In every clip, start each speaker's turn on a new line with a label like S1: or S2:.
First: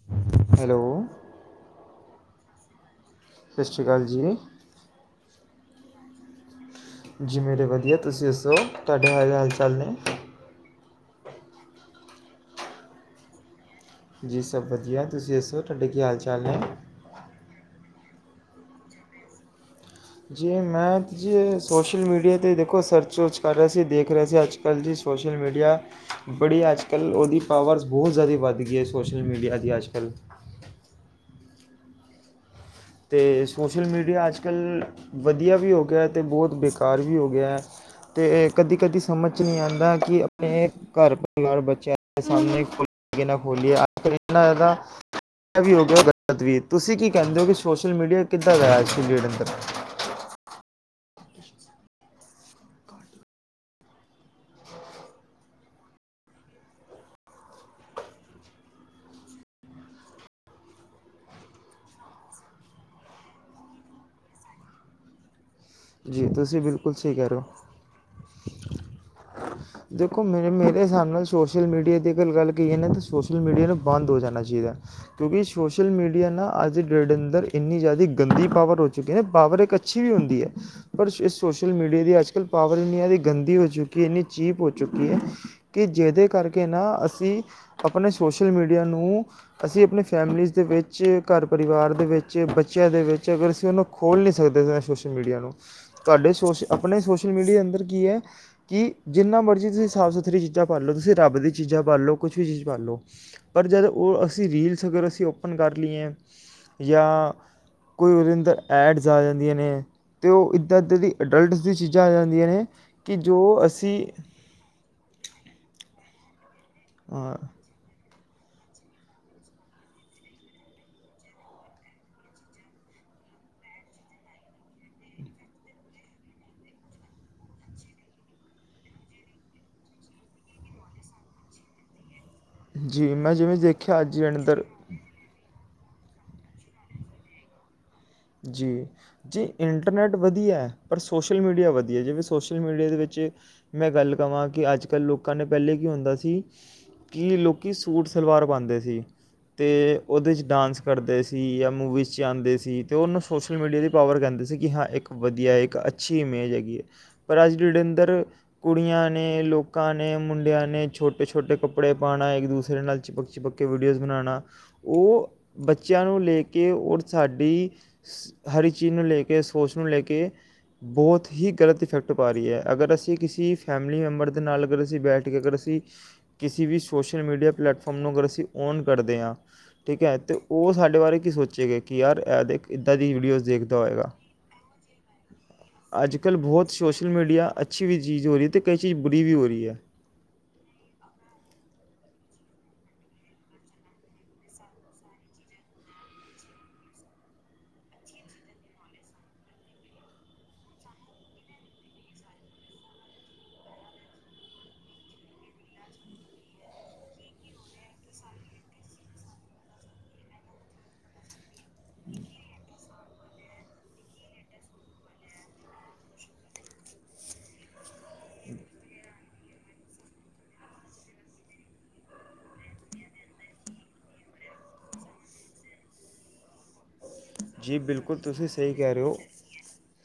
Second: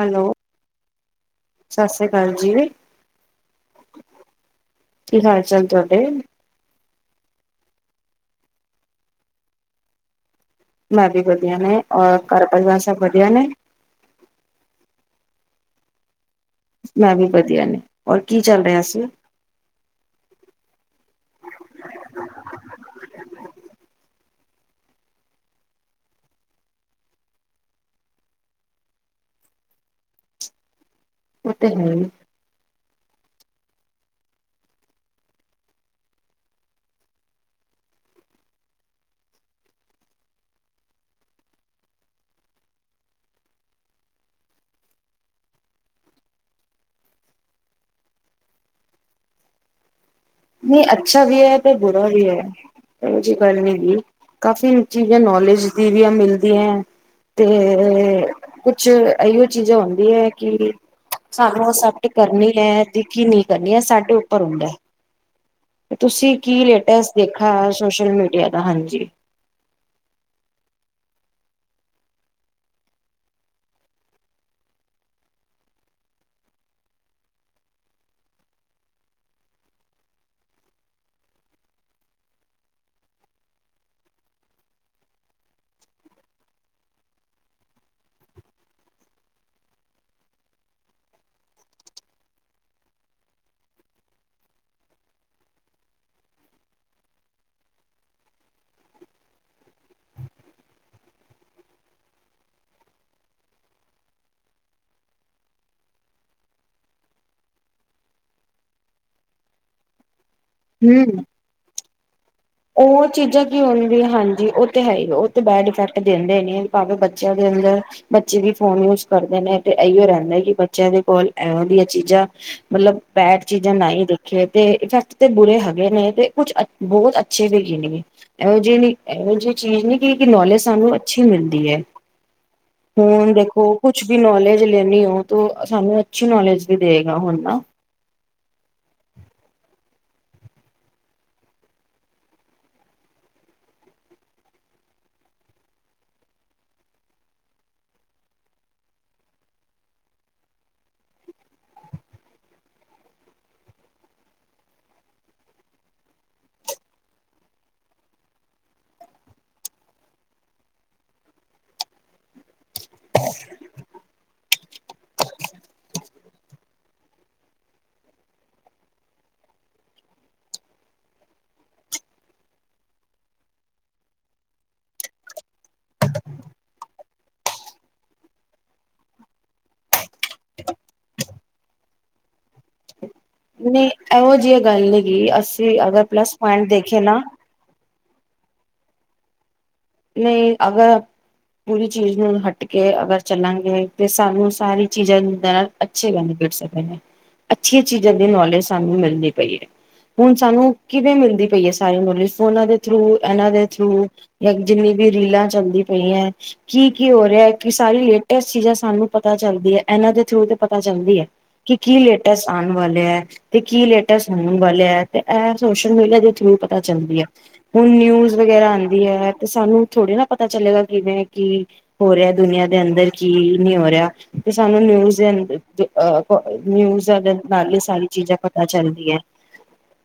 S1: Hello
S2: hello
S1: ਸਤਿ ਸ੍ਰੀ ਅਕਾਲ ਜੀ ਜੀਵੇਂ
S2: ਸਤਿ ਸ਼੍ਰੀ ਅਕਾਲ ਜੀ
S1: ਚੱਲ ਤੌਡੇ
S2: ਜੀ ਮੇਰੇ ਵਧੀਆ ਤੁਸੀਂ ਦੱਸੋ ਤੁਹਾਡੇ ਹ ਹਾਲ ਚਾਲ ਨੇ
S1: ਮੈਂ ਵੀ ਵਧੀਆ ਨੇ, ਔਰ ਘਰ ਪਰਿਵਾਰ ਸਭ ਵਧੀਆ ਨੇ?
S2: ਜੀ ਸਭ ਵਧੀਆ। ਤੁਸੀਂ ਦੱਸੋ, ਤੁਹਾਡੇ ਕੀ ਹਾਲ - ਚਾਲ ਨੇ?
S1: ਮੈਂ ਵੀ ਵਧੀਆ ਨੇ, ਔਰ ਕੀ ਚੱਲ ਰਿਹਾ ਸੀ?
S2: ਜੀ ਔ ਮੈਂ ਜੀ ਔ ਸੋਸ਼ਲ ਮੀਡੀਆ 'ਤੇ ਦੇਖੋ ਸਰਚ ਵਰਚ ਕਰ ਰਿਹਾ ਸੀ। ਦੇਖ ਰਿਹਾ ਸੀ ਅੱਜ-ਕੱਲ੍ਹ ਅਜ-ਕੱਲ੍ਹ ਦੀ ਸੋਸ਼ਲ ਮੀਡੀਆ, ਬੜੀ ਅੱਜ- ਕੱਲ੍ਹ, ਓਹਦੀ ਪਾਵਰਜ ਬਹੁਤ ਜ਼ਿਆਦਾ ਵੱਧ ਗਈ ਏ ਸੋਸ਼ਲ ਮੀਡੀਆ ਦੀ ਅਜ-ਕੱਲ।
S1: ਇਹ ਤੇੇ ਹੈ ਹੀ।
S2: ਅਤੇ ਸੋਸ਼ਲ ਮੀਡੀਆ ਅੱਜ-ਕੱਲ੍ਹ ਵਧੀਆ ਵੀ ਹੋ ਗਿਆ ਤੇ ਬਹੁਤ ਬੇਕਾਰ ਵੀ ਹੋ ਗਿਆ ਹੈ ਤੇ ਕਦੀ-ਕਦੀ ਸਮਝ 'ਚ ਨੀ ਆਂਦਾ ਕਿ ਆਪਣੇ ਘਰ-ਪਰਿਵਾਰ, ਬੱਚਿਆਂ ਦੇ ਸਾਹਮਣੇ ਖੋਲਿਏ ਕਿ ਨਾ ਖੋਲੀਏ। ਅੱਜ-ਕੱਲ ਇੰਨਾ ਜ਼ਿਆਦਾ [unintelligible] ਵੀ ਹੋ ਗਿਆ, ਗਲਤ ਵੀ। ਤੁਸੀਂ ਕੀ ਕਹਿੰਦੇ ਹੋ ਕਿ? ਸੋਸ਼ਲ ਮੀਡੀਆ ਕਿੱਦਾਂ ਦਾ ਐ? ਅੱਜ ਦੀ ਡੇਟ ਅੰਦਰ।
S1: ਨਹੀਂ, ਅੱਛਾ ਵੀ ਹੈ ਤੇ ਬੁਰਾ ਵੀ ਹੈ। ਇਹੋ ਜਿਹੀ ਗੱਲ ਨੀ ਵੀ, ਕਾਫ਼ੀ ਚੀਜ਼ਾਂ ਨੌਲੇਜ ਦੀ ਵੀ ਆ ਮਿਲਦੀਆਂ ਤੇ ਕੁਛ ਇਹੋ ਚੀਜ਼ਾਂ ਹੁੰਦੀਆਂ ਕਿ ਸਾਨੂੰ ਅਸੈਪਟ ਕਰਨੀ ਹੈ ਕਿ ਨਹੀਂ ਕਰਨੀ। ਐ ਸਾਡੇ ਉੱਪਰ ਹੁੰਦਾ। ਤੇ
S2: ਜੀ
S1: ਤੁਸੀਂ ਕੀ
S2: ਬਿਲਕੁਲ
S1: ਲੇਟੈਸਟ
S2: ਸਹੀ ਕਹਿ ਰਹੇ ਹੋ
S1: ਦੇਖਣਾ ਹੈ? ਸੋਸ਼ਲ ਮੀਡੀਆ ਦਾ, ਹਾਂਜੀ।
S2: ਦੇਖੋ ਮੇਰੇ ਮੇਰੇ ਹਿਸਾਬ ਨਾਲ ਸੋਸ਼ਲ ਮੀਡੀਆ ਦੀ ਅਗਰ ਗੱਲ ਕਰੀਏ ਨਾ, ਤਾਂ ਸੋਸ਼ਲ ਮੀਡੀਆ ਨੂੰ ਬੰਦ ਹੋ ਜਾਣਾ ਚਾਹੀਦਾ ਕਿਉਂਕਿ ਸੋਸ਼ਲ ਮੀਡੀਆ ਨਾ ਅੱਜ ਦੀ ਡੇਟ ਦੇ ਅੰਦਰ ਇੰਨੀ ਜ਼ਿਆਦਾ ਗੰਦੀ ਪਾਵਰ ਹੋ ਚੁੱਕੀ ਹੈ। ਪਾਵਰ ਇੱਕ ਅੱਛੀ ਵੀ ਹੁੰਦੀ ਹੈ। ਪਰ ਸੋ-ਸੋਸ਼ਲ ਮੀਡੀਆ ਦੀ ਅੱਜ-ਕੱਲ੍ਹ ਪਾਵਰ ਇੰਨੀ ਜਿਆਦੇ ਗੰਦੀ ਹੋ ਚੁੱਕੀ ਹੈ, ਇੰਨੀ ਚੀਪ ਹੋ ਚੁੱਕੀ ਹੈ ਕਿ ਜਿਹਦੇ ਕਰਕੇ ਨਾ ਅਸੀਂ ਆਪਣੇ ਸੋਸ਼ਲ ਮੀਡੀਆ ਨੂੰ ਅਸੀਂ ਆਪਣੇ ਫੈਮਲੀਜ਼ ਦੇ ਵਿੱਚ, ਘਰ ਪਰਿਵਾਰ ਦੇ ਵਿੱਚ, ਬੱਚਿਆਂ ਦੇ ਵਿੱਚ, ਅਗਰ ਅਸੀਂ ਉਹਨੂੰ ਖੋਲ੍ਹ ਨਹੀਂ ਸਕਦੇ ਸੋਸ਼ਲ ਮੀਡੀਆ ਨੂੰ। ਤੁਹਾਡੇ ਸੋਸ਼, ਆਪਣੇ ਸੋਸ਼ਲ ਮੀਡੀਆ ਦੇ ਅੰਦਰ ਕੀ ਹੈ ਕਿ ਜਿੰਨਾ ਮਰਜ਼ੀ ਤੁਸੀਂ ਸਾਫ ਸੁਥਰੀ ਚੀਜ਼ਾਂ ਭਰ ਲਓ, ਤੁਸੀਂ ਰੱਬ ਦੀ ਚੀਜ਼ਾਂ ਭਰ ਲਓ। ਕੁਛ ਵੀ ਚੀਜ਼ ਭਰ ਲਓ ਪਰ ਜਦ ਉਹ ਅਸੀਂ ਰੀਲਸ ਅਗਰ ਅਸੀਂ ਓਪਨ ਕਰ ਲਈਏ ਜਾਂ ਕੋਈ ਉਹਦੇ ਅੰਦਰ ਐਡਸ ਆ ਜਾਂਦੀਆਂ ਨੇ ਤੇ ਉਹ ਇੱਦਾਂ ਇਧਾਂ ਦੀ
S1: ਹਮ
S2: ਅਡਲਟ ਦੀ ਚੀਜ਼ ਜਾਇ
S1: ਉਹ ਚੀਜ਼ਾਂ ਕੀ ਹੁੰਦੀਆਂ। ਹਾਂਜੀ, ਉਹ ਤੇ ਹੈ ਹੀ, ਉਹ ਤੇ ਬੈਡ ਇਫੈਕਟ ਦਿੰਦੇ ਨੇ ਭਾਵੇਂ ਬੱਚਿਆਂ ਦੇ ਅੰਦਰ ਬੱਚੇ ਵੀ ਫੋਨ ਯੂਜ ਕਰਦੇ ਨੇ ਤੇ ਇਹੀਓ ਰਹਿੰਦਾ ਕਿ ਬੱਚਿਆਂ ਦੇ ਕੋਲ ਏ ਵਾਲੀਆਂ ਚੀਜ਼ਾਂ, ਮਤਲਬ ਬੈਡ ਚੀਜ਼ਾਂ ਨਾ ਈ ਦੇਖੇ ਤੇ ਇਫੈਕਟ ਤੇ ਬੁਰੇ ਹੈਗੇ ਨੇ ਤੇ ਕੁਛ ਅੱਛ, ਬਹੁਤ ਅੱਛੇ ਵੀ ਹੈਗੇ ਨੀਗੇ। ਇਹੋ ਜਿਹੇ ਨੇ, ਇਹੋ ਜੀ ਚੀਜ਼ ਨੀ ਕਿ ਨੌਲੇਜ ਸਾਨੂੰ ਅੱਛੀ ਮਿਲਦੀ ਹੈ।
S2: ਜੀ
S1: ਹੁਣ
S2: ਮੈਂ ਜਿਵੇਂ
S1: ਦੇਖੋ,
S2: ਦੇਖਿਆ
S1: ਕੁਛ
S2: ਅੱਜ
S1: ਵੀ
S2: ਦੇ
S1: ਨੌਲੇਜ
S2: ਅੰਦਰ
S1: ਲੈਣੀ ਹੋ ਤੋ ਸਾਨੂੰ ਅੱਛੀ ਨੌਲੇਜ ਵੀ ਦੇਗਾ ਹੁਣ ਨਾ।
S2: ਜੀ, ਜੀ ਇੰਟਰਨੈੱਟ ਵਧੀਆ ਪਰ ਸੋਸ਼ਲ ਮੀਡੀਆ ਵਧੀਆ। ਜਿਵੇਂ ਸੋਸ਼ਲ ਮੀਡੀਆ ਦੇ ਵਿੱਚ ਮੈਂ ਗੱਲ ਕਹਾਂ ਕਿ ਅੱਜ-ਕੱਲ੍ਹ ਲੋਕਾਂ ਨੇ ਪਹਿਲੇ ਕੀ ਹੁੰਦਾ ਸੀ ਕਿ ਲੋਕ ਸੂਟ ਸਲਵਾਰ ਪਾਉਂਦੇ ਸੀ ਅਤੇ ਉਹਦੇ 'ਚ ਡਾਂਸ ਕਰਦੇ ਸੀ ਜਾਂ ਮੂਵੀਜ਼ 'ਚ ਆਉਂਦੇ ਸੀ। ਤੇ ਉਹਨੂੰ ਸੋਸ਼ਲ ਮੀਡੀਆ ਦੀ ਪਾਵਰ ਕਹਿੰਦੇ ਸੀ ਕਿ ਹਾਂ ਇੱਕ ਵਧੀਆ, ਇੱਕ ਅੱਛੀ ਇਮੇਜ ਹੈਗੀ ਹੈ ਪਰ ਅੱਜ ਦੇ ਡੇ ਅੰਦਰ ਕੁੜੀਆਂ ਨੇ, ਲੋਕਾਂ ਨੇ, ਮੁੰਡਿਆਂ ਨੇ, ਛੋਟੇ-ਛੋਟੇ ਕੱਪੜੇ ਪਾਉਣਾ ਇੱਕ ਦੂਸਰੇ ਨਾਲ ਚਿਪਕ-ਚਿਪਕ ਕੇ ਵੀਡੀਓਜ਼ ਬਣਾਉਣਾ ਉਹ, ਬੱਚਿਆਂ ਨੂੰ ਲੇ ਕੇ, ਔਰ ਸਾਡੀ ਹਰ ਇੱਕ ਚੀਜ਼ ਨੂੰ ਲੈ ਕੇ, ਸੋਚ ਨੂੰ ਲੈ ਕੇ, ਬਹੁਤ ਹੀ ਗਲਤ ਇਫੈਕਟ ਪਾ ਰਹੀ ਹੈ। ਅਗਰ ਅਸੀਂ ਕਿਸੀ ਫੈਮਿਲੀ ਮੈਂਬਰ ਦੇ ਨਾਲ ਅਗਰ ਅਸੀਂ ਬੈਠ ਕੇ, ਅਗਰ ਅਸੀਂ ਕਿਸੀ ਵੀ ਸੋਸ਼ਲ ਮੀਡੀਆ ਪਲੇੈਟਫਾਰਮ ਨੂੰ ਅਗਰ ਅਸੀਂ ਔਨ ਕਰਦੇ ਆਂ। ਠੀਕ ਐ, ਤਾਂ ਓਹ ਸਾਡੇ ਬਾਰੇ ਕੀ ਸੋਚੇਗਾ ਕਿ ਯਾਰ ਐ ਦੇਖ ਇੱਦਾਂ ਦੀ ਵੀਡੀਓਜ਼ ਦੇਖਦਾ
S1: ਨੀਂ,
S2: ਹੋਏਗਾ
S1: ਇਹੋ ਜਿਹੀ ਗੱਲ ਨੀਗੀ, ਅਸੀਂ ਅਗਰ
S2: ਅੱਜ
S1: ਪਲਸ
S2: ਕੱਲ੍ਹ
S1: ਪੌਇੰਟ
S2: ਬਹੁਤ
S1: ਦੇਖੀਏ
S2: ਸੋਸ਼ਲ
S1: ਨਾ
S2: ਮੀਡੀਆ ਅੱਛੀ ਵੀ ਚੀਜ਼ ਹੋ ਰੀ ਤੇ ਕਈ ਚੀਜ਼ ਵਧੀਆ ਵੀ ਹੋ ਰੀ ਏ।
S1: ਨਹੀਂ ਅਗਰ ਬੂਰੀ ਚੀਜ਼ ਨੂੰ ਹਟ ਕੇ ਅਗਰ ਚੱਲਾਂਗੇ ਤੇ ਸਾਨੂੰ ਸਾਰੀ ਚੀਜ਼ਾਂ ਨਾਲ ਅੱਛੇ ਬੈਨੀਫਿਟਸ ਹੈਗੇ ਨੇ। ਅੱਛੀਆਂ ਚੀਜ਼ਾਂ ਦੀ ਨੌਲੇਜ ਸਾਨੂੰ ਮਿਲਦੀ ਪਈ ਹੈ। ਹੁਣ ਸਾਨੂੰ ਕਿਵੇਂ ਮਿਲਦੀ ਪਈ ਹੈ ਸਾਰੀ ਨੋਲੇਜ? ਫੋਨਾਂ ਦੇ ਥਰੂ, ਇਹਨਾਂ ਦੇ ਥਰੂ ਜਾਂ ਜਿੰਨੀ ਵੀ ਇਹ ਰੀਲਾਂ ਚੱਲਦੀ ਪਈਆਂ ਹੈ। ਕੀ-ਕੀ ਹੋ ਰਿਹਾ ਕਿ ਸਾਰੀ ਲੇਟੈਸਟ ਚੀਜ਼ਾਂ ਸਾਨੂੰ ਪਤਾ ਚੱਲਦੀ ਹੈ। ਇਹਨਾਂ ਦੇ ਥਰੂ ਤੇ ਪਤਾ ਚੱਲਦੀ ਏ ਕਿ ਕੀ ਲੇਟੈਸਟ ਆਉਣ ਵਾਲੇ ਏ ਤੇ ਕੀ ਲੇਟੈਸਟ ਹੋਣ ਵਾਲੇ ਏ? ਤੇ ਇਹ ਸੋਸ਼ਲ ਮੀਡੀਆ ਦੇ ਥਰੂ ਪਤਾ ਚੱਲਦੀ ਏ। ਹੁਣ ਨਿਊਜ਼ ਵਗੈਰਾ ਆਂਦੀ ਏ ਤੇ ਸਾਨੂੰ ਥੋੜੀ ਨਾ ਪਤਾ ਚਲੇਗਾ, ਕਿਵੇਂ ਕੀ ਹੋ ਰਿਹਾ ਦੁਨੀਆਂ ਦੇ ਅੰਦਰ ਕੀ ਨੀ ਹੋ ਰਿਹਾ? ਤੇ ਸਾਨੂੰ ਨਿਊਜ਼ ਦੇ ਅੰ ਨਿਊਜ਼ ਦੇ ਨਾਲ
S2: ਜੀ
S1: ਹੀ ਸਾਰੀ
S2: ਬਿਲਕੁਲ,
S1: ਚੀਜ਼ਾਂ
S2: ਤੁਸੀਂ
S1: ਪਤਾ
S2: ਸਈ ਕਹਿ ਰੇ
S1: ਚੱਲਦੀ
S2: ਓ।
S1: ਹੈ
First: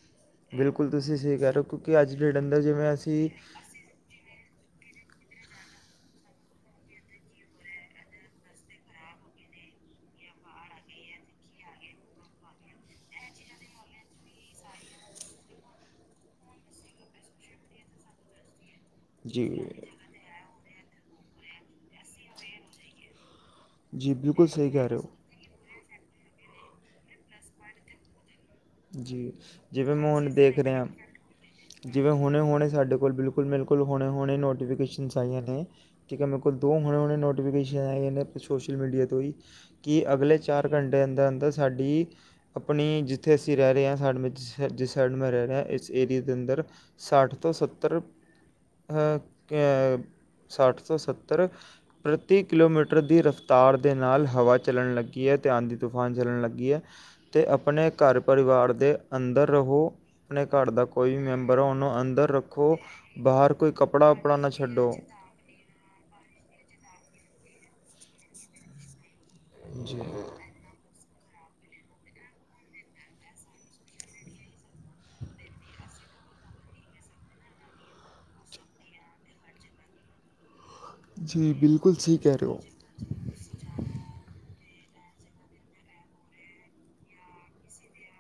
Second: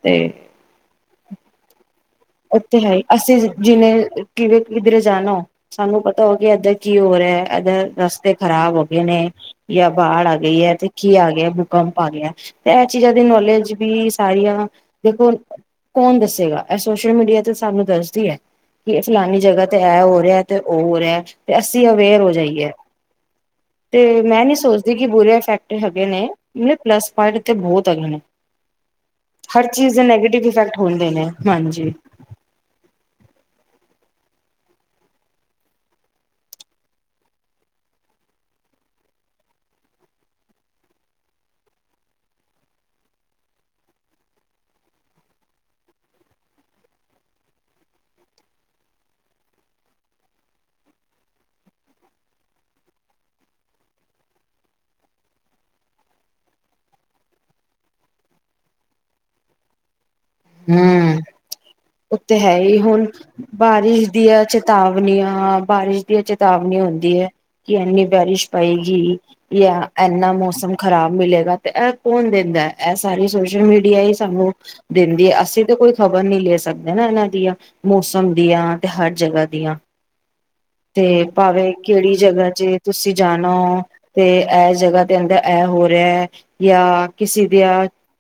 S1: ਤੇ
S2: ਬਿਲਕੁਲ, ਤੁਸੀਂ ਸਹੀ ਕਹਿ ਰੇ ਓ, ਕਿਉਂਕਿ ਅੱਜ ਦੀ ਡੇਟ
S1: ਉਹ
S2: ਅੰਦਰ ਜਿਵੇਂ ਅਸੀਂ
S1: ਕਿੱਧਰੇ ਜਾਣਾ, ਸਾਨੂੰ ਪਤਾ ਹੋ ਕਿ ਏਧਰ ਕੀ ਓ ਰਿਆ? ਏਧਰ ਰਸਤੇ ਖ਼ਰਾਬ ਹੈਗੇ ਨੇ ਜਾਂ ਬਾੜ ਆ ਗਈ ਏ ਤੇ ਕੀ ਆ ਗਿਆ ਭੂਕੰਪ ਆ ਗਿਆ ਤੇ ਇਹ ਚੀਜ਼ਾਂ ਦੀ ਨੌਲੇਜ ਵੀ ਸਾਰੀਆਂ। ਦੇਖੋ, ਕੌਣ ਦੱਸੇਗਾ? ਇਹ ਸੋਸ਼ਲ ਮੀਡੀਆ ਤੇ ਸਾਨੂੰ ਦੱਸਦੀ ਏ ਕਿ ਫਲਾਨੀ
S2: ਜੀ
S1: ਜਗ੍ਹਾ ਤੇ ਐ ਹੋ ਰਿਹਾ ਤੇ ਓ ਹੋਰੇਆ। ਤੇ ਅਸੀਂ ਅਵੇਅਰ ਹੋ ਜਾਈਏ।
S2: ਜੀ
S1: ਤੇ ਮੈਂ
S2: ਬਿਲਕੁਲ
S1: ਨੀ
S2: ਸਹੀ ਕਹਿ
S1: ਸੋਚਦੀ
S2: ਰਹੇ
S1: ਕਿ
S2: ਹੋ
S1: ਬੁਰੇ ਈਫੈਕਟ ਏ ਹੈਗੇਨੇ ਪਲੱਸ ਪੌਇੰਟ ਤੇ ਬੋਹਤ ਹੈਗੇ ਨੇ
S2: ਜੀ
S1: ਹਰ
S2: ਜਿਵੇਂ
S1: ਚੀਜ਼ ਦੇ
S2: ਮੈਂ ਹੁਣ
S1: ਨੈਗੇਟਿਵ
S2: ਦੇਖ
S1: ਇਫੈਕਟ
S2: ਰਿਹਾ
S1: ਹੁੰਦੇ ਨੇ ਹਾਂਜੀ
S2: ਜਿਵੇਂ ਹੁਣੇ ਹੋੁਣੇ ਸਾਡੇ ਕੋਲ ਬਿਲਕੁਲ ਬਿਲਕੁਲ ਹੋਣੇ ਹੁਣੇ ਨੋਟੀਫਿਕੇਸ਼ਨਸ ਆਈਆਂ ਨੇ ਠੀਕ ਹੈ ਮੇਰੇ ਕੋਲ ਦੋ ਹਣੇ ਹੁਣੇ ਨੋਟੀਫਿਕੇਸ਼ਨ ਆਈਆਂ ਨੇ ਸੋਸ਼ਲ ਮੀਡੀਆ ਤੋਂ ਹੀ ਕਿ ਅਗਲੇ ਚਾਰ ਘੰਟੇ ਅੰਦਰ ਅੰਦਰ ਸਾਡੀ ਅਪਣੀ ਜਿਸ ਜੱਥੇ ਅਸੀਂ ਰੇ ਰਏ ਆਂ ਸਾਡੇ ਮੈਂ ਜਿਸ ਜਿਸ ਸਾਈਡ ਮੈਂ ਰੇ ਰੇਆਂ ਇਸ ਏਰੀਏ ਦੇ ਅੰਦਰ ਸੱਠ ਤੋਂ ਸੱਤਰ ਸੱਠ ਤੋਂ ਸੱਤਰ ਪ੍ਰਤੀ ਕਿਲੋਮੀਟਰ ਦੀ ਰਫਤਾਰ ਦੇ ਨਾਲ ਹਵਾ ਚੱਲਣ ਲੱਗੀ ਏ ਧਿ ਆਂਦੀ ਤੂਫਾਨ ਚੱਲਣ ਲੱਗੀ ਏ ਅਤੇ ਅਪਣੇ ਘਰ ਪਰਿਵਾਰ ਦੇ ਅੰਦਰ ਰਹੋ ਘਰ ਦਾ ਕੋਈ
S1: ਹਮ
S2: ਵੀ ਮੈਂਬਰ ਹੈ ਉਹਨੂੰ
S1: ਉਹ
S2: ਅੰਦਰ
S1: ਤੇ ਹੈ
S2: ਰੱਖੋ
S1: ਹੀ ਹੁਣ
S2: ਬਾਹਰ ਕੋਈ ਕੱਪੜਾ
S1: ਬਾਰਿਸ਼
S2: ਵੱਪੜਾ
S1: ਦੀਆਂ
S2: ਨਾ ਛੱਡੋ
S1: ਚੇਤਾਵਨੀਆਂ ਬਾਰਿਸ਼ ਦੀਆਂ ਚੇਤਾਵਨੀਆਂ ਹੁੰਦੀਆਂ ਕਿ ਇੰਨੀ ਬਾਰਿਸ਼ ਪਏਗੀ ਜਾਂ
S2: ਜੀ
S1: ਇੰਨਾ ਮੌਸਮ ਖ਼ਰਾਬ ਮਿਲੇਗਾ ਤੇ ਇਹ ਕੌਣ ਦਿੰਦਾ ਇਹ ਸਾਰੀ ਸੋਸ਼ਲ ਮੀਡੀਆ ਹੀ ਸਾਨੂੰ ਦਿੰਦੀ ਆ ਅਸੀਂ ਤਾਂ ਕੋਈ ਖ਼ਬਰ ਨੀ ਲੈ ਸਕਦੇ ਨਾ ਇਹਨਾਂ ਦੀਆਂ ਮੌਸਮ ਦੀਆਂ ਤੇ ਹਰ ਜਗ੍ਹਾ ਦੀਆਂ ਤੇ
S2: ਜੀ
S1: ਭਾਵੇਂ
S2: ਬਿਲਕੁਲ
S1: ਕਿਹੜੀ
S2: ਸਹੀ ਕਹਿ ਰਹੇ
S1: ਜਗ੍ਹਾ
S2: ਹੋ
S1: ਚ ਤੁਸੀਂ ਜਾਣਾ ਹੋ ਤੇ ਇਹ ਜਗ੍ਹਾ ਦੇ ਅੰਦਰ ਇਹ ਹੋ ਰਿਹਾ ਹੈ ਜਾਂ ਕਿਸੇ ਦੀ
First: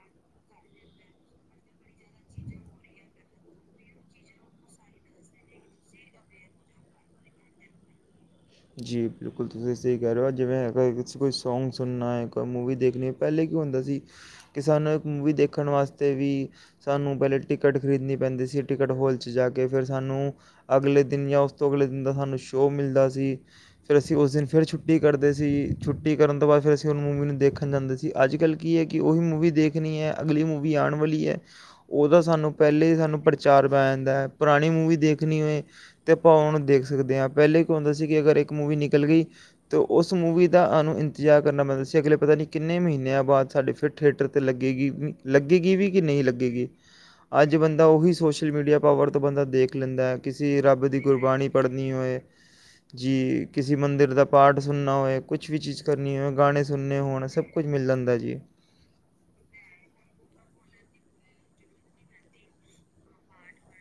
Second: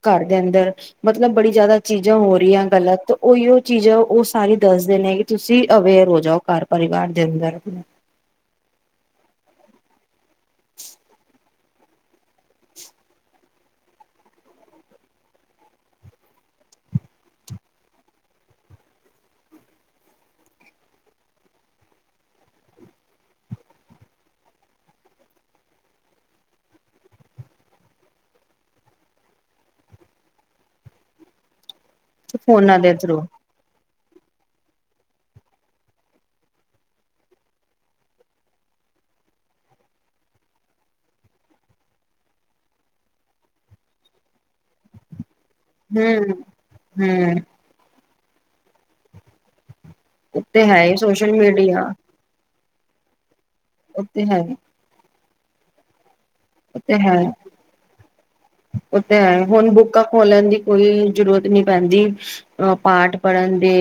S1: ਘਰ ਦੇ ਅੰਦਰ ਮਤਲਬ ਬੜੀ ਜ਼ਿਆਦਾ ਚੀਜ਼ਾਂ ਹੋ ਰਹੀਆਂ ਗਲਤ ਉਹੀਓ ਚੀਜ਼ਾਂ ਉਹ ਸਾਰੀ ਦੱਸਦੇ ਨੇ ਕਿ ਤੁਸੀਂ ਅਵੇਅਰ ਹੋ ਜਾਓ ਘਰ ਪਰਿਵਾਰ ਦੇ ਅੰਦਰ ਆਪਣੇ
S2: ਜੀ ਬਿਲਕੁਲ ਤੁਸੀਂ ਸਹੀ ਕਹਿ ਰਹੇ ਹੋ ਅੱ ਜਿਵੇਂ ਕੋਈ ਸੌਗ ਸੁਨਾਇਕ ਮੂਵੀ ਦੇਖਣੀ ਹੈ ਪਹਿਲੇ ਕੀ ਹੁੰਦਾ ਸੀ ਕਿ ਸਾਨੂੰ ਇੱਕ ਮੂਵੀ ਦੇਖਣ ਵਾਸਤੇ ਵੀ ਸਾਨੂੰ ਪਹਿਲੇ ਟਿਕਟ ਖਰੀਦਣੀ ਪੈਂਦੀ ਸੀ ਟਿਕਟ ਹਲ 'ਚ ਜਾ ਕੇ ਫਿਰ ਸਾਨੂੰ ਅਗਲੇ ਦਿਨ ਜਾਂ ਉਸ ਤੋਂ ਅਗਲੇ ਦਿਨ ਦਾ ਸਾਨੂੰ ਸ਼ੋਅ ਮਿਲਦਾ ਸੀ ਫਿਰ ਅਸੀਂ ਉਸ ਦਿਨ ਫਿਰ ਛੁੱਟੀ ਕਰਦੇ ਸੀ ਛੁੱਟੀ ਕਰਨ ਤੋਂ ਬਾਅਦ ਫਿਰ ਅਸੀਂ ਉਸ ਮੂਵੀ ਨੂੰ ਦੇਖਣ ਜਾਂਦੇ ਸੀ ਅੱਜ ਕੱਲ੍ਹ ਕੀ ਹੈ ਕਿ ਉਹੀ ਮੂਵੀ ਦੇਖਣੀ ਹੈ ਅਗਲੀ ਮੂਵੀ ਆਉਣ ਵਾਲੀ ਹੈ ਉਹਦਾ ਸਾਨੂੰ
S1: ਫੋਨਾਂ
S2: ਪਹਿਲੇਾਂ
S1: ਦੇ
S2: ਹੀ
S1: ਥਰੂ
S2: ਸਾਨੂੰ ਪ੍ਰਚਾਰ ਬਣਾਣ ਪੁਰਾਣੀ ਮੂਵੀ ਦੇਖਣੀ ਹੋਏ ਤੇ ਭਾਵ ਨੂੰ ਦੇਖ ਸਕਦੇ ਹਾਂ ਪਹਿਲੇ ਕੀ ਹੁੰਦਾ ਸੀ ਕਿ ਅਗਰ ਇੱਕ ਮੂਵੀ ਨਿਕਲ ਗਈ ਤਾਂ ਉਸ ਮੂਵੀ ਦਾ ਆਨੂੰ ਇੰਤਜ਼ਾਰ ਕਰਨਾ ਪੈਂਦਾ ਸੀ ਅਗਲੇ ਪਤਾ ਨਹੀਂ ਕਿੰਨੇ ਮਹੀਨਿਆਂ ਬਾਅਦ ਸਾਡੇ ਫਿਰ ਥੀਏਟਰ 'ਤੇ ਲੱਗੇਗੀ ਲੱਗੇਗੀ ਵੀ ਕਿ ਨਹੀਂ
S1: ਹਮ
S2: ਲੱਗੇਗੀ
S1: ਹਮ
S2: ਅੱਜ ਬੰਦਾ ਉਹੀ ਸੋਸ਼ਲ ਮੀਡੀਆ ਪਾਵਰ ਤੋਂ ਬੰਦਾ ਦੇਖ ਖ ਲੈਂਦੈ ਕਿਸੀ
S1: ਉਤੇ ਹੈ
S2: ਰੱਬ
S1: ਹੀ
S2: ਦੀ ਕੋਈ
S1: ਸੋਸ਼ਲ
S2: ਬਾਣੀ ਪੜ੍ਹਨੀ
S1: ਮੀਡੀਆ
S2: ਹੋਏ ਜੀ ਕਿਸੇ ਮੰਦਰ
S1: ਉਤੇ
S2: ਦਾ ਪਾਠ ਸੁਣਨਾ ਹੋਏ ਕੁਛ ਵੀ ਚੀਜ਼ ਕਰਨੀ ਹੈ
S1: ਓਹ ਤੇ ਹੈ ਓਹ ਤੇ ਹੈ ਹੁਣ ਬੁੱਕਾਂ ਖੋਲਨ ਦੀ ਕੋਈ ਜਰੂਰਤ ਨੀ ਪੈਂਦੀ ਅ ਪਾਠ ਪੜ੍ਹਨ ਦੇ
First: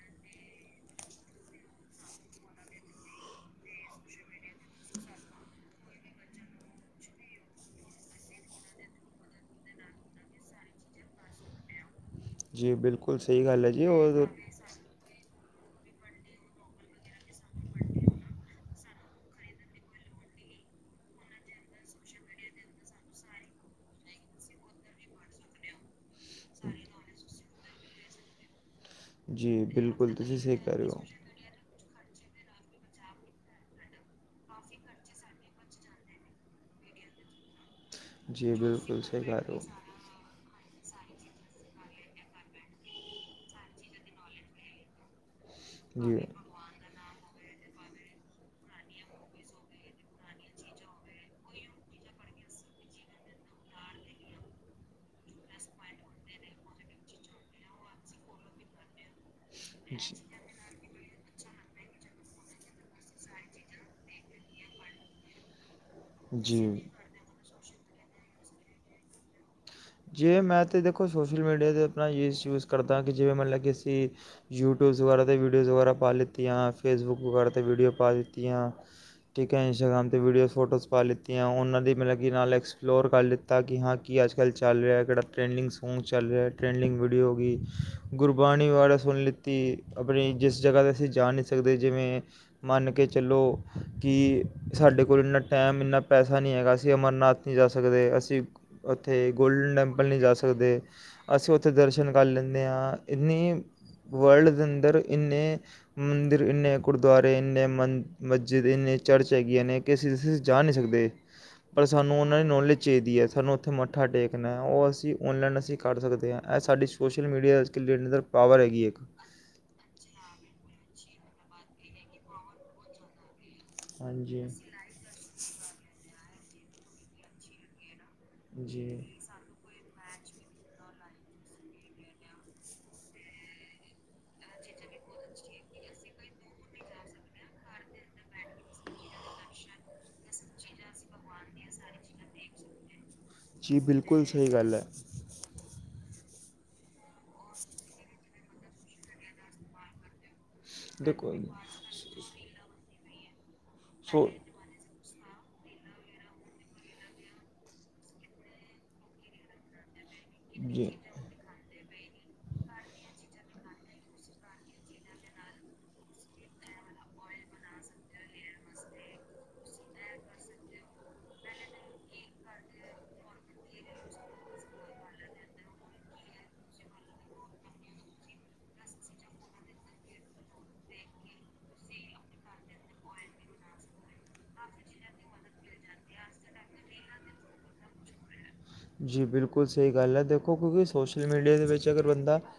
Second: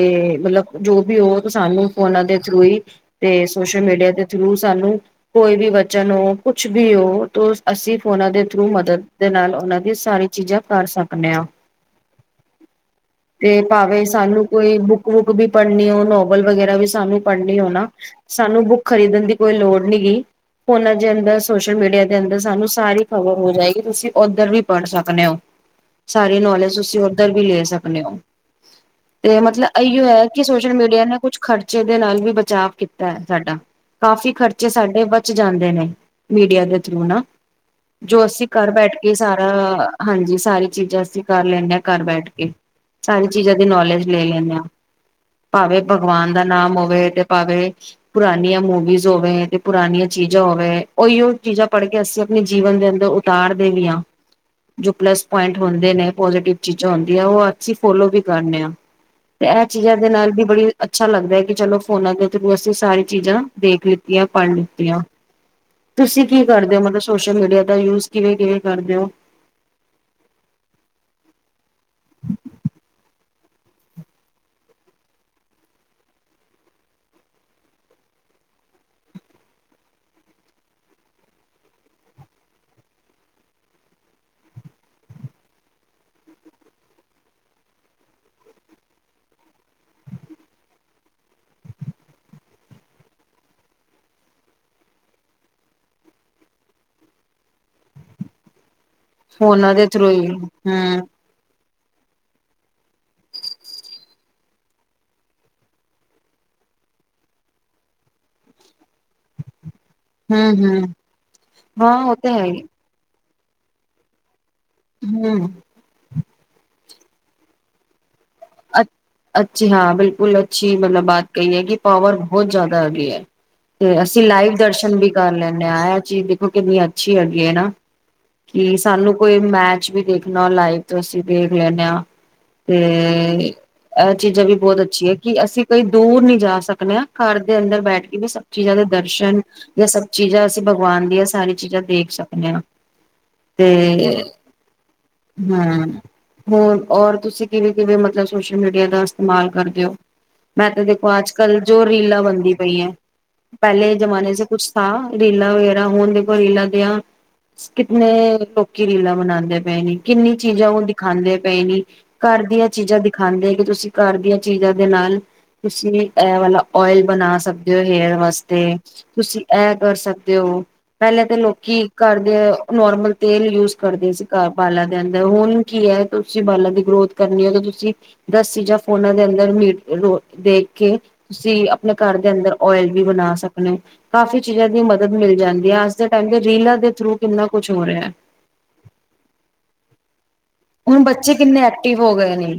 S1: ਮਤਲਬ ਜੋ ਵੀ ਹੋ ਸਾਨੂੰ ਫੋਨਾਂ ਦੇ ਥਰੂ ਹੀ ਤੇ ਸੋਸ਼ਲ ਮੀਡੀਆ ਦੇ ਥਰੂ ਸਾਨੂੰ ਕੋਈ ਵੀ ਵਚਨ ਹੋ ਕੁਛ ਭੀ ਹੋ ਅਸੀਂ ਫੋਨਾਂ ਦੇ ਥਰੂ ਮਦਦ ਦੇ ਨਾਲ ਓਹਨਾਂ ਦੀ ਸਾਰੀ ਚੀਜਾਂ ਕਰ ਸਕਨੇ ਆਂ
S2: ਜੀ ਬਿਲਕੁਲ ਸਹੀ
S1: ਤੇ
S2: ਗੱਲ ਹੈ ਜੀ
S1: ਭਾਵੇਂ
S2: ਔਰ
S1: ਸਾਨੂੰ ਕੋਈ ਬੁੱਕ ਵੁੱਕ ਵੀ ਪੜ੍ਹਨੀ ਹੋ ਨੋਵਲ ਵਗੈਰਾ ਵੀ ਸਾਨੂੰ ਪੜ੍ਹਨੀ ਹੋ ਨਾ ਸਾਨੂੰ ਬੁੱਕ ਖਰੀਦਣ ਦੀ ਕੋਈ ਲੋੜ ਨੀ ਗੀ ਫੋਹਨਾਂ ਦੇ ਅੰਦਰ ਸੋਸ਼ਲ ਮੀਡੀਆ'ਹ ਅੰਦਰ ਸਾਨੂੰ ਸਾਰੀ ਖ਼ਬਰ ਹੋ ਜਾਏਗੀ ਤੁਸੀਂ ਉੱਧਰ ਵੀ ਪੜ੍ਹ ਸਕਨੋ ਓ ਸਾਰੀ ਨੌਲੇਜ ਤੁਸੀਂ ਉੱਧਰ ਵੀ ਲੈ ਸਕਨੇ ਓ ਤੇ
S2: ਜੀ
S1: ਮਤਲਬ ਐਓ
S2: ਬਿਲਕੁਲ
S1: ਹੇ
S2: ਤੁਸੀਂ
S1: ਕਿ
S2: ਸਹੀ
S1: ਸੋਸ਼ਲ
S2: ਕਹਿ ਰਹੇ ਹੋ।
S1: ਮੀਡੀਆ ਨੇ ਕੁੱਛ ਖਰਚ ਖਰਚੇ ਦੇ ਨਾਲ ਵੀ ਬਚਾਅ ਕੀਤਾ ਹੈ ਸਾਡਾ ਕਾਫ਼ੀ ਖਰਚੇ ਸਾਡੇ ਬਚ ਜਾਂਦੇ ਨੇ ਮੀਡੀਆ ਦੇ ਹੈਣਾ ਜੋ ਅਸੀਂ
S2: ਜੀ
S1: ਘਰ ਬੈਠ
S2: ਬਿਲਕੁਲ
S1: ਕੇ
S2: ਸਹੀ ਕਹਿ
S1: ਸਾਰਾ
S2: ਰਹੇ ਹੋ।
S1: ਹਾਂਜੀ ਸਾਰੀ ਚੀਜਾਂ ਅਸੀਂ ਕਰ ਲੈਂਣੇ ਆ ਘਰ ਬੈਠ ਕੇ ਸਾਰੀ ਚੀਜਾ ਦੀ ਨੌਲੇਜ ਲੈ ਲੈਂਨੇ ਆਂ ਭਾਵੇਂ
S2: ਜੀ।
S1: ਭਗਵਾਨ ਦਾ ਨਾਮ ਹੋਵੇ ਤੇ ਪਾਵੇ ਪੁਰਾਣੀਆਂ ਮੂਵੀਜ਼ ਹੋਵੇ ਤੇ ਪੁਰਾਣੀਆਂ ਚੀਜ਼ਾਂ ਹੋਵੇ ਉਹੀਓ ਚੀਜ਼ਾਂ ਪੜ੍ਹ ਕੇ ਅਸੀਂ ਆਪਣੇ ਜੀਵਨ ਦੇ ਅੰਦਰ ਉਤਾਰਦੇ ਵੀ ਹਾਂ ਜੋ ਪਲੱਸ ਪੁਆਇੰਟ ਹੁੰਦੇ ਨੇ ਪੋਜ਼ਟਿਵ ਚੀਜ਼ਾਂ ਹੁੰਦੀਆਂ ਉਹ ਅਸੀਂ ਫੋਲੋ ਵੀ ਕਰਨੇ ਆ ਤੇ ਇਹ ਚੀਜ਼ਾਂ ਦੇ ਨਾਲ ਵੀ ਬੜੀ ਅੱਛਾ ਲੱਗਦੈ ਕਿ ਚਲੋ ਫੋਨਾਂ ਦੇ ਥਰੂ ਅਸੀਂ ਸਾਰੀ ਚੀਜਾ ਦੇਖ ਲਿੱਤੀਆਂ ਪੜ੍ਹ ਲਿੱਤੀਆਂ ਤੁਸੀਂ ਕੀ
S2: ਜੀ ਜੀ
S1: ਕਰਦੇ ਓ ਮਤਲਬ ਸੋਸ਼ਲ ਮੀਡੀਆ ਦਾ ਯੂਜ ਕਿਵੇਂ ਕਿਵੇਂ ਕਰਦੇ ਓ
S2: ਜੇ ਮੈਂ ਤਾਂ ਦੇਖੋ ਸੋਸ਼ਲ ਮੀਡੀਆ 'ਤੇ ਆਪਣਾ ਯੂਜ਼ ਯੂਜ਼ ਕਰਦਾ ਕਿ ਜਿਵੇਂ ਮਤਲਬ ਕਿ ਅਸੀਂ ਯੂਟਿਊਬਜ਼ ਵਗੈਰਾ 'ਤੇ ਵੀਡੀਓਜ਼ ਵਗੈਰਾ ਪਾ ਲਿੱਤੀਆਂ ਫੇਸਬੁੱਕ ਵਗੈਰਾ 'ਤੇ ਵੀਡੀਓ ਪਾ ਲਿੱਤੀਆਂ ਠੀਕ ਹੈ ਇੰਸਟਾਗ੍ਰਾਮ 'ਤੇ ਵੀਡੀਓਜ਼ ਫੋਟੋਸ ਪਾ ਲਿੱਤੀਆਂ ਓਹਨਾਂ ਦੀ ਮਤਲਬ ਕਿ ਨਾਲ ਐਕਸਪਲੋਰ ਕਰ ਲਿੱਤਾ ਕਿ ਹਾਂ ਕੀ ਅੱਜ ਕੱਲ੍ਹ ਚੱਲ ਰਿਹਾ ਕਿਹੜਾ ਟਰੈਂਡਿੰਗ ਸੌਂਗ ਚੱਲ ਰਿਹਾ ਟਰੈਂਡਿੰਗ ਵੀਡੀਓ ਹੋ ਗਈ ਗੁਰਬਾਣੀ ਵਾ ਸੁਣ ਲਿੱਤੀ ਆਪਣੀ ਜਿਸ ਜਗ੍ਹਾ 'ਤੇ ਅਸੀਂ ਜਾ ਨਹੀਂ ਸਕਦੇ ਜਿਵੇਂ ਮੰਨ ਕੇ ਚੱਲੋ ਕਿ ਸਾਡੇ ਕੋਲ ਇੰਨਾ ਟਾਈਮ ਇੰਨਾ ਪੈਸਾ ਨਹੀਂ ਹੈਗਾ ਅਸੀਂ ਅਮਰਨਾਥ ਨਹੀਂ ਜਾ ਸਕਦੇ ਅਸੀਂ ਓੱਥੇ ਗੋਲਡਨ
S1: ਫੋਨਾਂ ਦੇ
S2: ਟੈਂਪਲ
S1: ਥਰੂ
S2: ਨਹੀਂ
S1: ਹੀ
S2: ਜਾ
S1: ਹਮ
S2: ਸਕਦੇ ਅਸੀਂ ਓੱਥੇ ਦਰਸ਼ਨ ਕਰ ਲੈਂਦੇ ਹਾਂ ਇੰਨੀ ਵਰਲਡ ਦੇ ਅੰਦਰ ਇੰਨੇ ਮੰਦਰ ਇੰਨੇ ਗੁਰਦੁਆਰੇ ਇੰਨੇ ਮਨ ਮਸਜਿਦ ਇੰਨੇ ਚਰਚ ਹੈਗੀਆਂ ਨੇ ਕਿ ਅਸੀਂ ਜਾ
S1: ਹਮ
S2: ਨਹੀਂ
S1: ਹਮ
S2: ਸਕਦੇ ਪਰ
S1: ਹਾਂ ਉਹ
S2: ਸਾਨੂੰ
S1: ਤਾਂ
S2: ਉਹਨਾਂ
S1: ਹੈ
S2: ਦੀ
S1: ਹੀ
S2: ਨੌਲੇਜ ਚਾਹੀਦੀ ਏ ਸਾਨੂੰ ਉਥੇ ਮੱਥਾ ਟੇਕ ਉਹ ਅਸੀਂ
S1: ਹਮ।
S2: ਔਨਲਾਈਨ ਅਸੀਂ ਕੱਢ ਸਕਦੇ ਹਾਂ ਸਾਡੀ ਸੋਸ਼ਲ ਮੀਡੀਆ ਅੱਜੱਲ ਨਜ਼ਰ
S1: ਅੱ ਅੱਛੀ ਹਾਂ ਬਿਲਕੁਲ ਅੱਛੀ ਮਤਲਬ ਬਾਤ ਕਹੀਏ ਕਿ ਪਾਵਰ ਬਹੁਤ ਜਿਆਦਾ ਆਗੀਈ ਹੈ ਤੇ ਅਸੀਂ
S2: ਹਾਂਜੀ
S1: ਲਾਈਵ ਦਰਸ਼ਨ ਵੀ ਕਰ ਲੈਂਨੇ ਆਂ ਐ ਚੀਜ ਵਿ ਕਿੰਨੀ ਅੱਛੀ ਹੈਗੀ ਹੈ ਨਾ ਕਿ
S2: ਜੀ
S1: ਸਾਨੂੰ ਕੋਈ ਮੈਚ ਵੀ ਦੇਖ ਨੋ ਲਾਈਵ ਤੋਂ ਅਸੀਂ ਦੇਖ ਲੈਂਨੇ ਆਂ ਤੇ ਇਹਹ ਚੀਜ਼ਾਂ ਵੀ ਬਹੁਤ ਅੱਛੀ ਹੈ ਕਿ ਅਸੀਂ ਕਈ ਦੂਰ ਨੀ ਜਾ ਸਕਦੇ ਹਾਂ ਘਰ ਦੇ ਅੰਦਰ ਬੈਠ ਕੇ ਵੀ ਸਭ ਚੀਜ਼ਾਂ ਦੇ ਦਰਸ਼ਨ ਜਾਂ ਸਭ ਚੀਜ਼ਾਂ ਅਸੀਂ ਭਗਵਾਨ ਦੀਆਂ ਸਾਰੀ ਚੀਜ਼ਾਂ ਦੇਖ ਸਕਦੇ ਹਾਂ ਤੇ
S2: ਜੀ ਬਿਲਕੁਲ ਸਹੀ ਗੱਲ ਹੈ
S1: ਹਮ ਹੋਣ ਔਰ ਤੁਸੀਂ ਕਿਵੇਂ ਕਿਵੇਂ ਮਤਲਬ ਸੋਸ਼ਲ ਮੀਡੀਆ ਦਾ ਇਸਤੇਮਾਲ ਕਰਦੇਓ ਮੈਂ ਤਾਂ ਦੇਖੋ ਅੱਜ ਕੱਲ ਜੋ ਰੀਲਾਂ ਬਣਦੀ ਪਈਐੰ ਪਹਿਲੇ
S2: ਸੋ
S1: ਜਮਾਨੇ ਸੇ ਕੁਛ ਥਾ ਰੀਲਾਂ ਵਗੈਰਾ ਹੁਣ ਦੇਖੋ ਰੀਲਾਂ ਦੀਆਂ ਕਿਤਨੇ ਲੋਕੀ ਰੀਲਾਂ ਬਨਾਉਂਦੇ ਪਏ ਨੇ ਕਿੰਨੀ ਚੀਜ਼ਾਂ ਓਹ
S2: ਜੀ
S1: ਦਿਖਾਂਦੇ ਪਏ ਨੇ ਘਰ ਦੀਆਂ ਚੀਜ਼ਾਂ ਤੁਸੀਂ ਘਰ ਦੀਆਂ ਚੀਜ਼ਾਂ ਦੇ ਨਾਲ ਤੁਸੀਂ ਇਹ ਵਾਲਾ ਓਇਲ ਬਣਾ ਸਕਦੇ ਹੋ ਹੇਅਰ ਵਾਸਤੇ ਤੁਸੀਂ ਇਹ ਕਰ ਸਕਦੇ ਹੋ ਪਹਿਲੇਾਂ ਤੇ ਲੋਕੀ ਘਰ ਦੇ ਨੋਰਮਲ ਤੇਲ ਯੂਜ ਕਰਦੇ ਸੀ ਘ ਬਾਲਰ ਦੇ ਅੰਦਰ ਹੁਣ ਕੀ ਹੈ ਤੁਸੀਂ ਬਾਲਰ ਦੀ ਗਰੋਥ ਕਰਨੀ ਤੁਸੀਂ ਦਸ ਚੀਜ਼ਾਂ ਫੋਨਾ ਦੇ ਅੰਦਰ ਮ ਦੇਖ ਕੇ ਤੁਸੀ ਆਪਣੇ ਘਰ ਦੇ ਅੰਦਰ ਓਇਲ ਵੀ ਬਣਾ ਸਕਦੇ ਕਾਫੀ ਚੀਜ਼ਾਂ ਦੀ ਮਦਦ ਮਿਲ ਜਾਂਦੀ ਹੈ ਅਜ ਦੇਮ ਰੀਲਾਂ ਦੇ ਥਰੂ ਕਿੰਨਾ ਕੁਛ ਹੋ ਰਿਹਾ ਹੈ
S2: ਜੀ ਬਿਲਕੁਲ ਸਹੀ ਗੱਲ ਹੈ ਦੇਖੋ ਦੇਖੋ ਕਿਉਂਕਿ
S1: ਹੁਣ
S2: ਸੋਸ਼ਲ
S1: ਬੱਚੇ
S2: ਮੀਡੀਆ
S1: ਕਿੰਨੇ
S2: ਦੇ ਵਿੱਚ
S1: ਐਕਟਿਵ
S2: ਅਗਰ
S1: ਹੋ ਗਏ
S2: ਬੰਦਾ
S1: ਨੇ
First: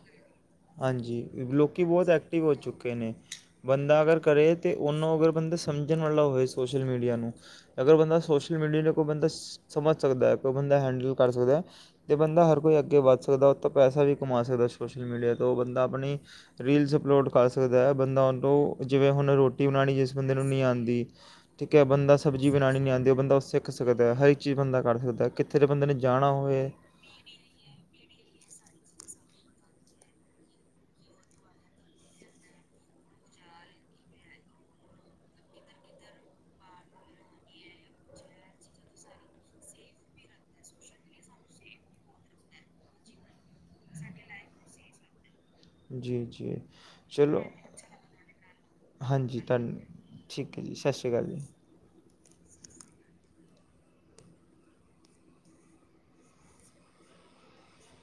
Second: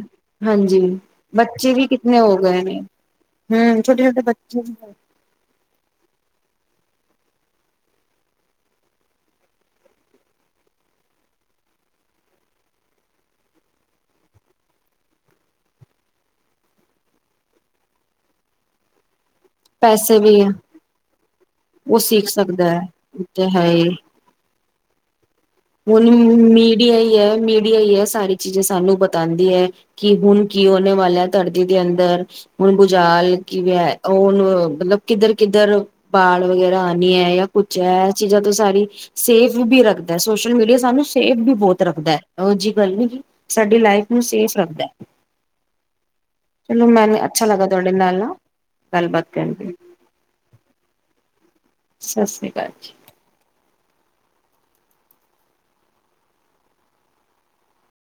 S2: ਹਾਂਜੀ
S1: ਬੱਚੇ
S2: ਲੋਕ
S1: ਵੀ
S2: ਬਹੁਤ
S1: ਕਿਤਨੇ
S2: ਐਕਟਿਵ ਹੋ
S1: ਗਏ
S2: ਚੁੱਕੇ ਨੇ
S1: ਹਮ
S2: ਬੰਦਾ
S1: ਛੋਟੇ
S2: ਅਗਰ
S1: ਛੋਟੇ
S2: ਕਰੇ
S1: ਬੱਚੇ
S2: ਤਾਂ ਉਹਨੂੰ ਅਗਰ ਬੰਦਾ ਸਮਝਣ ਵਾਲਾ ਹੋਵੇ ਸੋਸ਼ ਅਗਰ ਬੰਦਾ ਸ਼ੋਸ਼ਲ ਮੀਡੀਆ ਨੂੰ ਕੋਈ ਬੰਦਾ ਸਮਝ ਸਕਦਾ ਹੈ ਕਰ ਸਕਦਾ ਅਤੇ ਬੰਦਾ ਹਰ ਕੋਈ ਅੱਗੇ ਵੱਧ ਸਕਦਾ, ਓਹ ਤੋਂ ਪੈਸਾ ਵੀ ਕਮਾ ਸਕਦਾ ਸੋਸ਼ਲ ਮੀਡੀਆ ਤੋਂ ਬੰਦਾ ਆਪਣੀ ਰੀਲਸ ਅਪਲੋਡ ਕਰ ਸਕਦਾ, ਬੰਦਾ ਉਹ ਤੋਂ ਜਿਵੇਂ ਹੁਣ ਰੋਟੀ ਰੋਟੀ ਬਣਾਣੀ ਜਿਸ
S1: ਪੈਸੇ
S2: ਬਦੇ
S1: ਵੀ
S2: ਨੂੰ ਨਹੀਂ ਆਂਦੀ ਠੀਕ ਹੈ
S1: ਉਹ
S2: ਬੰਦਾ
S1: ਸੀਖ
S2: ਸਬਜ਼ੀ
S1: ਸਕਦਾ
S2: ਬਣਾਉਣੀ
S1: ਹੈ
S2: ਨੀ ਆਉਂਦੀ ਉਹ ਬੰਦਾ ਉਹ
S1: ਤੇ ਹੈ
S2: ਸਿੱਖ
S1: ਹੀ
S2: ਸਕਦਾ ਹਰ ਇੱਕ ਚੀਜ਼ ਬੰਦਾ ਕਰ ਸਕਦਾ ਕਿੱਥੇ ਦੇ ਬੰਦੇ ਨੇ
S1: ਹੁਣ
S2: ਜਾਣਾ ਹੋਵੇ
S1: ਮੀਡੀਆ ਈ ਐ, ਮੀਡੀਆ ਈ ਐ, ਸਾਰੀ ਚੀਜਾ ਸਾਨੂੰ ਪਤਾ ਤਾਉਂਦੀ ਹੈ ਕਿ ਹੁਣ ਕੀ ਓਹਨੇ ਵਾਲੈ ਧਰਤੀ ਦੇ ਅੰਦਰ ਹੁਣ ਬੁਝਾਲ ਕਿਵੇ ਮਤਲਬ ਕਿੱਧਰ, ਕਿੱਧਰ ਬਾੜ ਵਗੈਰਾ ਆਨੀ ਏ ਜਾਂ ਕੁਛ ਹੈ ਚੀਜ਼ਾਂ ਤੋਂ ਸਾਰੀ ਸੇਫ ਵੀ ਰੱਖਦਾ ਸੋਸ਼ਲ ਮੀਡੀਆ ਸਾਨ ਸੇਫ ਵੀ ਬਹੁਤ ਰੱਖਦਾ ਓਜੀ ਗੱਲ ਨੀ ਗੀ ਸਾਡੀ ਲਾਇਫ ਨੂੰ ਸੇਫ ਰੱਖਦੈ।
S2: ਜੀ, ਜੀ ਚਲੋ
S1: ਅੱਛਾ ਲੱਗਾ ਤੁਹਾਡੇ ਨਾਲ ਨਾ ਗੱਲਬਾਤ
S2: ਹਾਂਜੀ ਧੋਨ
S1: ਕਰਕੇ
S2: ਠੀਕ ਹੈ, ਜੀ ਸਤਿ ਸ਼੍ਰੀ ਅਕਾਲ ਜੀ।
S1: ਸਤਿ ਸ੍ਰੀ ਅਕਾਲ ਜੀ।